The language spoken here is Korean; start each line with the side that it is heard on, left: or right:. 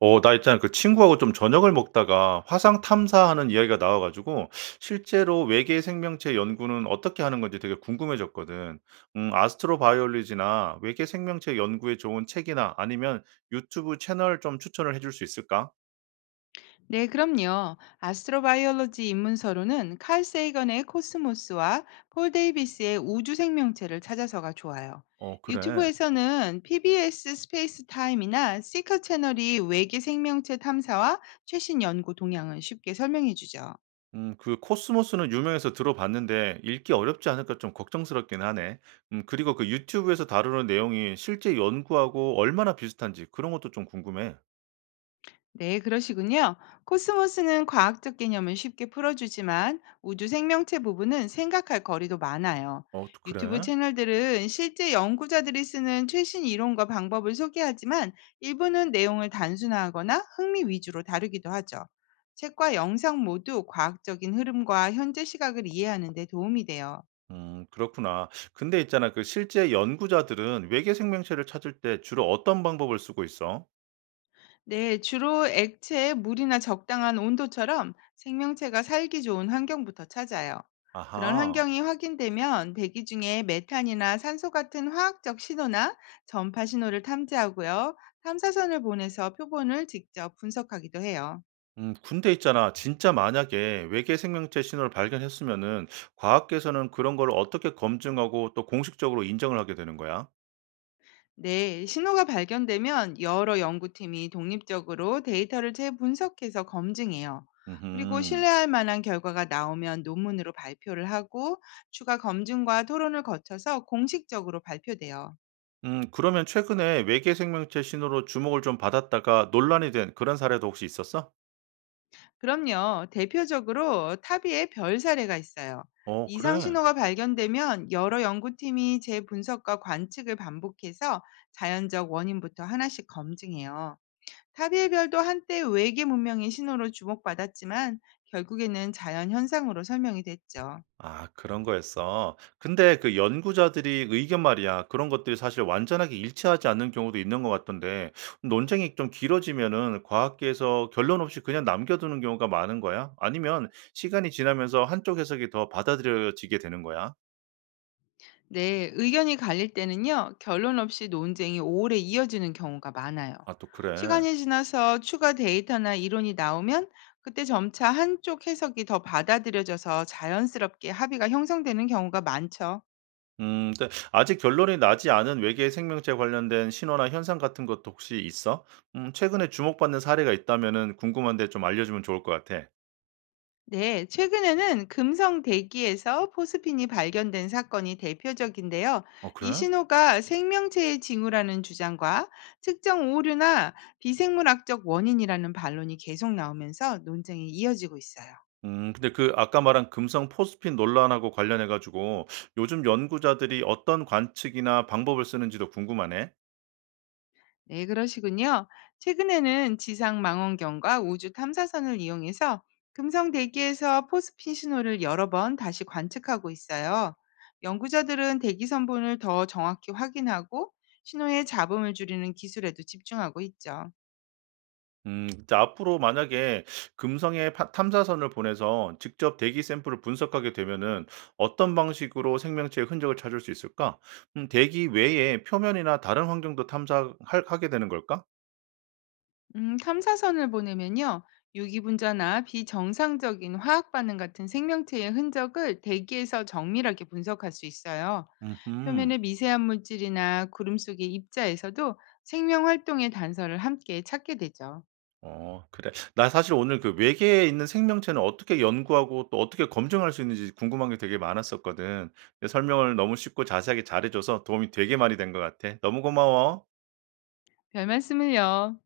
right: 나 있잖아 그 친구하고 좀 저녁을 먹다가 화상 탐사하는 이야기가 나와 가지고 실제로 외계 생명체 연구는 어떻게 하는 건지 되게 궁금해졌거든. 아스트로바이올리지나 외계 생명체 연구에 좋은 책이나 아니면 유튜브 채널 좀 추천을 해줄 수 있을까?
left: 네, 그럼요. 아스트로바이올로지 입문서로는 칼 세이건의 코스모스와 폴 데이비스의 우주 생명체를 찾아서가 좋아요.
right: 어 그래.
left: 유튜브에서는 PBS 스페이스 타임이나 시커 채널이 외계 생명체 탐사와 최신 연구 동향을 쉽게 설명해 주죠.
right: 그 코스모스는 유명해서 들어봤는데 읽기 어렵지 않을까 좀 걱정스럽긴 하네. 그리고 그 유튜브에서 다루는 내용이 실제 연구하고 얼마나 비슷한지 그런 것도 좀 궁금해.
left: 네, 그러시군요. 코스모스는 과학적 개념을 쉽게 풀어주지만 우주 생명체 부분은 생각할 거리도 많아요.
right: 어
left: 유튜브
right: 그래?
left: 채널들은 실제 연구자들이 쓰는 최신 이론과 방법을 소개하지만 일부는 내용을 단순화하거나 흥미 위주로 다루기도 하죠. 책과 영상 모두 과학적인 흐름과 현재 시각을 이해하는 데 도움이 돼요.
right: 그렇구나. 근데 있잖아 그 실제 연구자들은 외계 생명체를 찾을 때 주로 어떤 방법을 쓰고 있어?
left: 네, 주로 액체, 물이나 적당한 온도처럼 생명체가 살기 좋은 환경부터 찾아요. 그런
right: 아하.
left: 환경이 확인되면 대기 중에 메탄이나 산소 같은 화학적 신호나 전파 신호를 탐지하고요. 탐사선을 보내서 표본을 직접 분석하기도 해요.
right: 근데 있잖아 진짜 만약에 외계 생명체 신호를 발견했으면은 과학계에서는 그런 걸 어떻게 검증하고 또 공식적으로 인정을 하게 되는 거야?
left: 네, 신호가 발견되면 여러 연구팀이 독립적으로 데이터를 재분석해서 검증해요. 그리고
right: 음
left: 신뢰할 만한 결과가 나오면 논문으로 발표를 하고 추가 검증과 토론을 거쳐서 공식적으로 발표돼요.
right: 그러면 최근에 외계 생명체 신호로 주목을 좀 받았다가 논란이 된 그런 사례도 혹시 있었어?
left: 그럼요, 대표적으로 탑의의 별 사례가 있어요.
right: 어
left: 이상
right: 그래.
left: 신호가 발견되면 여러 연구팀이 재분석과 관측을 반복해서 자연적 원인부터 하나씩 검증해요. 타비의별도 한때 외계 문명의 신호로 주목받았지만 결국에는 자연 현상으로 설명이 됐죠.
right: 아 그런 거였어. 근데 그 연구자들이 의견 말이야. 그런 것들이 사실 완전하게 일치하지 않는 경우도 있는 것 같던데 논쟁이 좀 길어지면은 과학계에서 결론 없이 그냥 남겨두는 경우가 많은 거야? 아니면 시간이 지나면서 한쪽 해석이 더 받아들여지게 되는 거야?
left: 네, 의견이 갈릴 때는요, 결론 없이 논쟁이 오래 이어지는 경우가 많아요.
right: 아 또 그래.
left: 시간이 지나서 추가 데이터나 이론이 나오면 그때 점차 한쪽 해석이 더 받아들여져서 자연스럽게 합의가 형성되는 경우가 많죠.
right: 근데 아직 결론이 나지 않은 외계 생명체 관련된 신호나 현상 같은 것도 혹시 있어? 최근에 주목받는 사례가 있다면은 궁금한데 좀 알려주면 좋을 것 같아.
left: 네, 최근에는 금성 대기에서 포스핀이 발견된 사건이 대표적인데요.
right: 어,
left: 이
right: 그래?
left: 신호가 생명체의 징후라는 주장과 특정 오류나 비생물학적 원인이라는 반론이 계속 나오면서 논쟁이 이어지고 있어요.
right: 근데 그 아까 말한 금성 포스핀 논란하고 관련해 가지고 요즘 연구자들이 어떤 관측이나 방법을 쓰는지도 궁금하네.
left: 네, 그러시군요. 최근에는 지상 망원경과 우주 탐사선을 이용해서 금성 대기에서 포스핀 신호를 여러 번 다시 관측하고 있어요. 연구자들은 대기 선분을 더 정확히 확인하고 신호의 잡음을 줄이는 기술에도 집중하고 있죠.
right: 자 앞으로 만약에 금성에 파 탐사선을 보내서 직접 대기 샘플을 분석하게 되면은 어떤 방식으로 생명체의 흔적을 찾을 수 있을까? 대기 외에 표면이나 다른 환경도 탐사 하게 되는 걸까?
left: 탐사선을 보내면요. 유기분자나 비정상적인 화학 반응 같은 생명체의 흔적을 대기에서 정밀하게 분석할 수 있어요.
right: 음,
left: 표면의 미세한 물질이나 구름 속의 입자에서도 생명 활동의 단서를 함께 찾게 되죠.
right: 어 그래. 나 사실 오늘 그 외계에 있는 생명체는 어떻게 연구하고 또 어떻게 검증할 수 있는지 궁금한 게 되게 많았었거든. 근데 설명을 너무 쉽고 자세하게 잘해 줘서 도움이 되게 많이 된 것 같아. 너무 고마워.
left: 별 말씀을요.